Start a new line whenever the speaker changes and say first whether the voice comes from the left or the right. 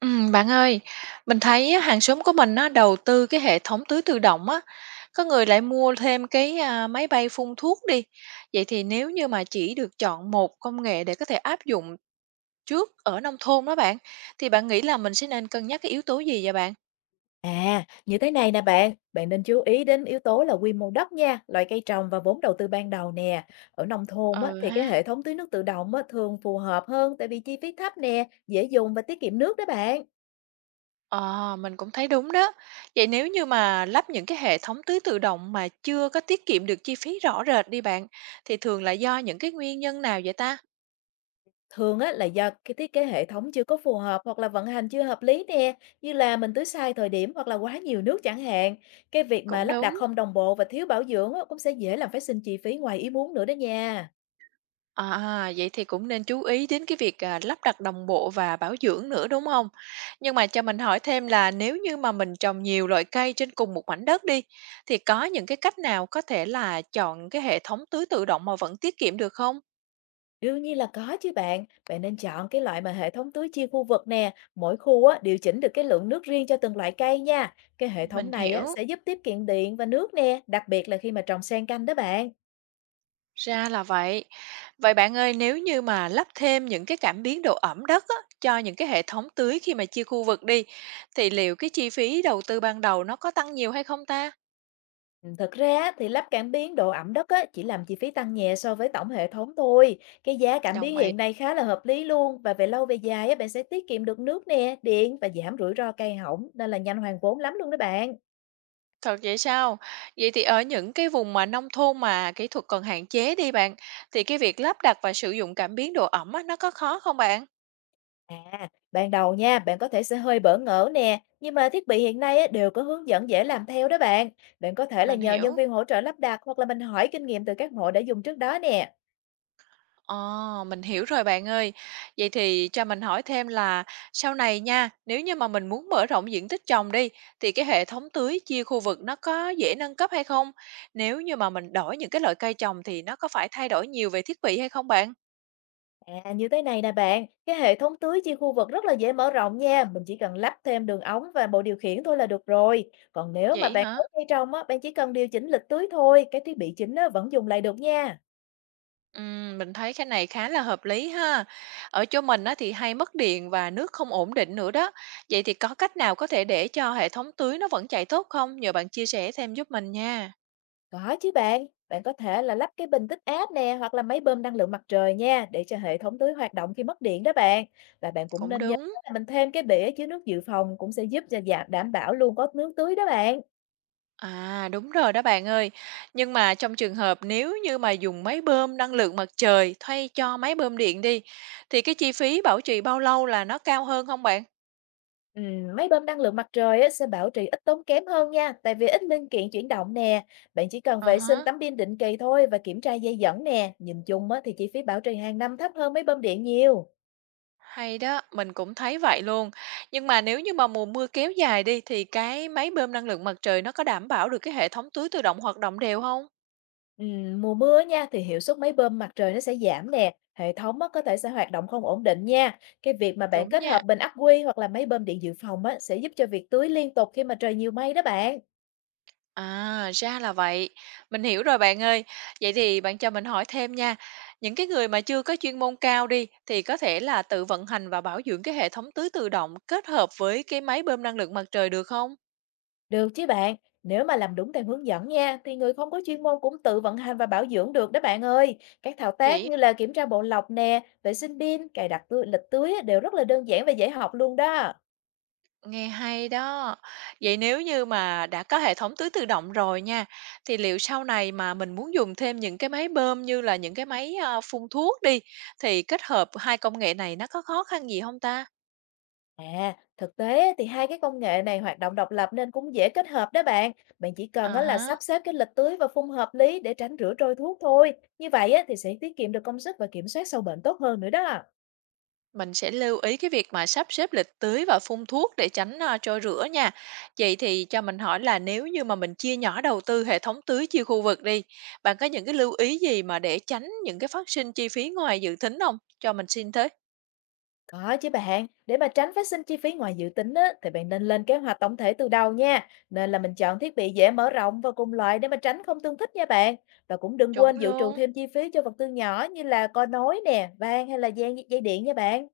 right: Bạn ơi, mình thấy á, hàng xóm của mình á, đầu tư cái hệ thống tưới tự động á, có người lại mua thêm cái à, máy bay phun thuốc đi. Vậy thì nếu như mà chỉ được chọn một công nghệ để có thể áp dụng trước ở nông thôn đó bạn, thì bạn nghĩ là mình sẽ nên cân nhắc cái yếu tố gì vậy bạn?
left: À, như thế này nè bạn, bạn nên chú ý đến yếu tố là quy mô đất nha, loại cây trồng và vốn đầu tư ban đầu nè. Ở nông thôn á,
right: Ừ
left: thì cái
right: ha.
left: hệ thống tưới nước tự động á, thường phù hợp hơn tại vì chi phí thấp nè, dễ dùng và tiết kiệm nước đó bạn.
right: Ờ, mình cũng thấy đúng đó. Vậy nếu như mà lắp những cái hệ thống tưới tự động mà chưa có tiết kiệm được chi phí rõ rệt đi bạn, thì thường là do những cái nguyên nhân nào vậy ta?
left: Thường á, là do cái thiết kế hệ thống chưa có phù hợp hoặc là vận hành chưa hợp lý nè, như là mình tưới sai thời điểm hoặc là quá nhiều nước chẳng hạn. Cái việc mà
right: Cũng
left: lắp đặt
right: đúng.
left: không đồng bộ và thiếu bảo dưỡng á, cũng sẽ dễ làm phát sinh chi phí ngoài ý muốn nữa đó nha.
right: À, vậy thì cũng nên chú ý đến cái việc, à, lắp đặt đồng bộ và bảo dưỡng nữa, đúng không? Nhưng mà cho mình hỏi thêm là nếu như mà mình trồng nhiều loại cây trên cùng một mảnh đất đi, thì có những cái cách nào có thể là chọn cái hệ thống tưới tự động mà vẫn tiết kiệm được không?
left: Đương nhiên là có chứ bạn. Bạn nên chọn cái loại mà hệ thống tưới chia khu vực nè. Mỗi khu á, điều chỉnh được cái lượng nước riêng cho từng loại cây nha. Cái hệ thống
right: Mình
left: này á,
right: hiểu,
left: sẽ giúp tiết kiệm điện và nước nè, đặc biệt là khi mà trồng xen canh đó bạn.
right: ra là vậy. Vậy bạn ơi, nếu như mà lắp thêm những cái cảm biến độ ẩm đất á, cho những cái hệ thống tưới khi mà chia khu vực đi, thì liệu cái chi phí đầu tư ban đầu nó có tăng nhiều hay không ta?
left: Ừ, thực ra á, thì lắp cảm biến độ ẩm đất á, chỉ làm chi phí tăng nhẹ so với tổng hệ thống thôi. Cái giá cảm biến
right: Đồng ý.
left: hiện nay khá là hợp lý luôn và về lâu về dài á, bạn sẽ tiết kiệm được nước nè, điện và giảm rủi ro cây hỏng nên là nhanh hoàn vốn lắm luôn đó bạn.
right: Thật vậy sao? Vậy thì ở những cái vùng mà nông thôn mà kỹ thuật còn hạn chế đi bạn, thì cái việc lắp đặt và sử dụng cảm biến độ ẩm á, nó có khó không bạn?
left: À, ban đầu nha, bạn có thể sẽ hơi bỡ ngỡ nè, nhưng mà thiết bị hiện nay á, đều có hướng dẫn dễ làm theo đó bạn. Bạn có thể là
right: Mình
left: nhờ nhân
right: hiểu.
left: viên hỗ trợ lắp đặt hoặc là mình hỏi kinh nghiệm từ các hộ đã dùng trước đó nè.
right: Ồ, mình hiểu rồi bạn ơi. Vậy thì cho mình hỏi thêm là sau này nha, nếu như mà mình muốn mở rộng diện tích trồng đi, thì cái hệ thống tưới chia khu vực nó có dễ nâng cấp hay không? Nếu như mà mình đổi những cái loại cây trồng thì nó có phải thay đổi nhiều về thiết bị hay không bạn?
left: À, như thế này nè bạn, cái hệ thống tưới chia khu vực rất là dễ mở rộng nha, mình chỉ cần lắp thêm đường ống và bộ điều khiển thôi là được rồi. Còn nếu mà
right: Vậy
left: bạn
right: hả?
left: ở cây trồng á, bạn chỉ cần điều chỉnh lịch tưới thôi, cái thiết bị chính á, vẫn dùng lại được nha.
right: Mình thấy cái này khá là hợp lý ha. Ở chỗ mình á thì hay mất điện và nước không ổn định nữa đó. Vậy thì có cách nào có thể để cho hệ thống tưới nó vẫn chạy tốt không? Nhờ bạn chia sẻ thêm giúp mình nha.
left: Có chứ bạn, bạn có thể là lắp cái bình tích áp nè hoặc là máy bơm năng lượng mặt trời nha để cho hệ thống tưới hoạt động khi mất điện đó bạn. Và bạn cũng
right: Cũng
left: nên nhớ
right: đúng.
left: là mình thêm cái bể chứa nước dự phòng cũng sẽ giúp cho giảm đảm bảo luôn có nước tưới đó bạn.
right: À đúng rồi đó bạn ơi. Nhưng mà trong trường hợp nếu như mà dùng máy bơm năng lượng mặt trời thay cho máy bơm điện đi thì cái chi phí bảo trì bao lâu là nó cao hơn không bạn?
left: Ừ, máy bơm năng lượng mặt trời á, sẽ bảo trì ít tốn kém hơn nha, tại vì ít linh kiện chuyển động nè. Bạn chỉ cần
right: Ờ
left: vệ sinh
right: hả.
left: tấm pin định kỳ thôi và kiểm tra dây dẫn nè. Nhìn chung á, thì chi phí bảo trì hàng năm thấp hơn máy bơm điện nhiều.
right: Hay đó, mình cũng thấy vậy luôn. Nhưng mà nếu như mà mùa mưa kéo dài đi thì cái máy bơm năng lượng mặt trời nó có đảm bảo được cái hệ thống tưới tự động hoạt động đều không?
left: Mùa mưa nha thì hiệu suất máy bơm mặt trời nó sẽ giảm nè, hệ thống á, có thể sẽ hoạt động không ổn định nha. Cái việc mà bạn
right: Đúng
left: kết hợp
right: nha.
left: bình ắc quy hoặc là máy bơm điện dự phòng á, sẽ giúp cho việc tưới liên tục khi mà trời nhiều mây đó bạn.
right: À, ra là vậy. Mình hiểu rồi bạn ơi. Vậy thì bạn cho mình hỏi thêm nha. Những cái người mà chưa có chuyên môn cao đi thì có thể là tự vận hành và bảo dưỡng cái hệ thống tưới tự động kết hợp với cái máy bơm năng lượng mặt trời được không?
left: Được chứ bạn, nếu mà làm đúng theo hướng dẫn nha, thì người không có chuyên môn cũng tự vận hành và bảo dưỡng được đó bạn ơi. Các thao tác
right: Vậy.
left: như là kiểm tra bộ lọc nè, vệ sinh pin, cài đặt tưới, lịch tưới á, đều rất là đơn giản và dễ học luôn đó.
right: Nghe hay đó. Vậy nếu như mà đã có hệ thống tưới tự động rồi nha, thì liệu sau này mà mình muốn dùng thêm những cái máy bơm như là những cái máy à, phun thuốc đi, thì kết hợp hai công nghệ này nó có khó khăn gì không ta?
left: À, thực tế á, thì hai cái công nghệ này hoạt động độc lập nên cũng dễ kết hợp đó bạn. Bạn chỉ cần
right: À
left: á là sắp
right: ha.
left: xếp cái lịch tưới và phun hợp lý để tránh rửa trôi thuốc thôi. Như vậy á thì sẽ tiết kiệm được công sức và kiểm soát sâu bệnh tốt hơn nữa đó.
right: Mình sẽ lưu ý cái việc mà sắp xếp lịch tưới và phun thuốc để tránh à, trôi rữa nha. Vậy thì cho mình hỏi là nếu như mà mình chia nhỏ đầu tư hệ thống tưới chia khu vực đi, bạn có những cái lưu ý gì mà để tránh những cái phát sinh chi phí ngoài dự tính không? Cho mình xin thế.
left: Có chứ bạn, để mà tránh phát sinh chi phí ngoài dự tính á, thì bạn nên lên kế hoạch tổng thể từ đầu nha. Nên là mình chọn thiết bị dễ mở rộng và cùng loại để mà tránh không tương thích nha bạn. Và cũng đừng quên
right: Chuẩn
left: dự trù
right: luôn.
left: thêm chi phí cho vật tư nhỏ như là co nối nè, van hay là dây, dây điện nha bạn.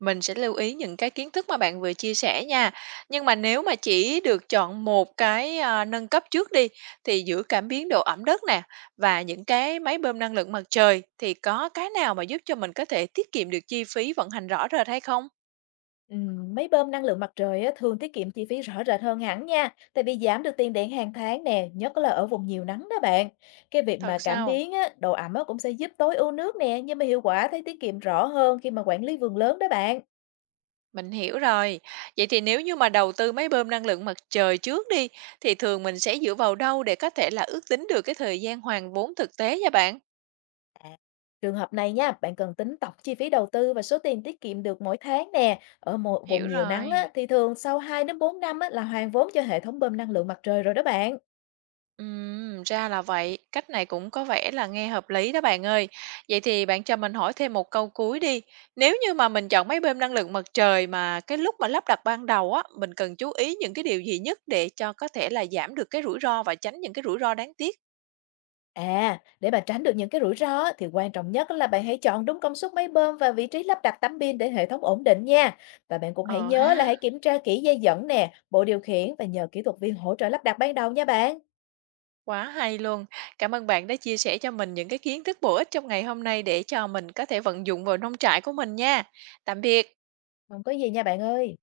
right: Mình sẽ lưu ý những cái kiến thức mà bạn vừa chia sẻ nha. Nhưng mà nếu mà chỉ được chọn một cái, à, nâng cấp trước đi, thì giữa cảm biến độ ẩm đất nè và những cái máy bơm năng lượng mặt trời thì có cái nào mà giúp cho mình có thể tiết kiệm được chi phí vận hành rõ rệt hay không?
left: Máy bơm năng lượng mặt trời á, thường tiết kiệm chi phí rõ rệt hơn hẳn nha, tại vì giảm được tiền điện hàng tháng nè, nhất là ở vùng nhiều nắng đó bạn. Cái việc mà
right: Thật
left: cảm
right: sao?
left: biến á, độ ẩm á, cũng sẽ giúp tối ưu nước nè, nhưng mà hiệu quả thấy tiết kiệm rõ hơn khi mà quản lý vườn lớn đó bạn.
right: Mình hiểu rồi. Vậy thì nếu như mà đầu tư máy bơm năng lượng mặt trời trước đi, thì thường mình sẽ dựa vào đâu để có thể là ước tính được cái thời gian hoàn vốn thực tế nha bạn?
left: À, trường hợp này nha, bạn cần tính tổng chi phí đầu tư và số tiền tiết kiệm được mỗi tháng nè. Ở một vùng
right: Hiểu
left: nhiều nắng á,
right: rồi.
left: thì thường sau 2 đến 4 năm á, là hoàn vốn cho hệ thống bơm năng lượng mặt trời rồi đó bạn.
right: Ra là vậy, cách này cũng có vẻ là nghe hợp lý đó bạn ơi. Vậy thì bạn cho mình hỏi thêm một câu cuối đi. Nếu như mà mình chọn máy bơm năng lượng mặt trời mà cái lúc mà lắp đặt ban đầu á, mình cần chú ý những cái điều gì nhất để cho có thể là giảm được cái rủi ro và tránh những cái rủi ro đáng tiếc?
left: À, để mà tránh được những cái rủi ro á, thì quan trọng nhất là bạn hãy chọn đúng công suất máy bơm và vị trí lắp đặt tấm pin để hệ thống ổn định nha. Và bạn cũng hãy
right: Ờ
left: nhớ là
right: ha,
left: hãy kiểm tra kỹ dây dẫn nè, bộ điều khiển và nhờ kỹ thuật viên hỗ trợ lắp đặt ban đầu nha bạn.
right: quá hay luôn. Cảm ơn bạn đã chia sẻ cho mình những cái kiến thức bổ ích trong ngày hôm nay để cho mình có thể vận dụng vào nông trại của mình nha. Tạm biệt.
left: Không có gì nha bạn ơi.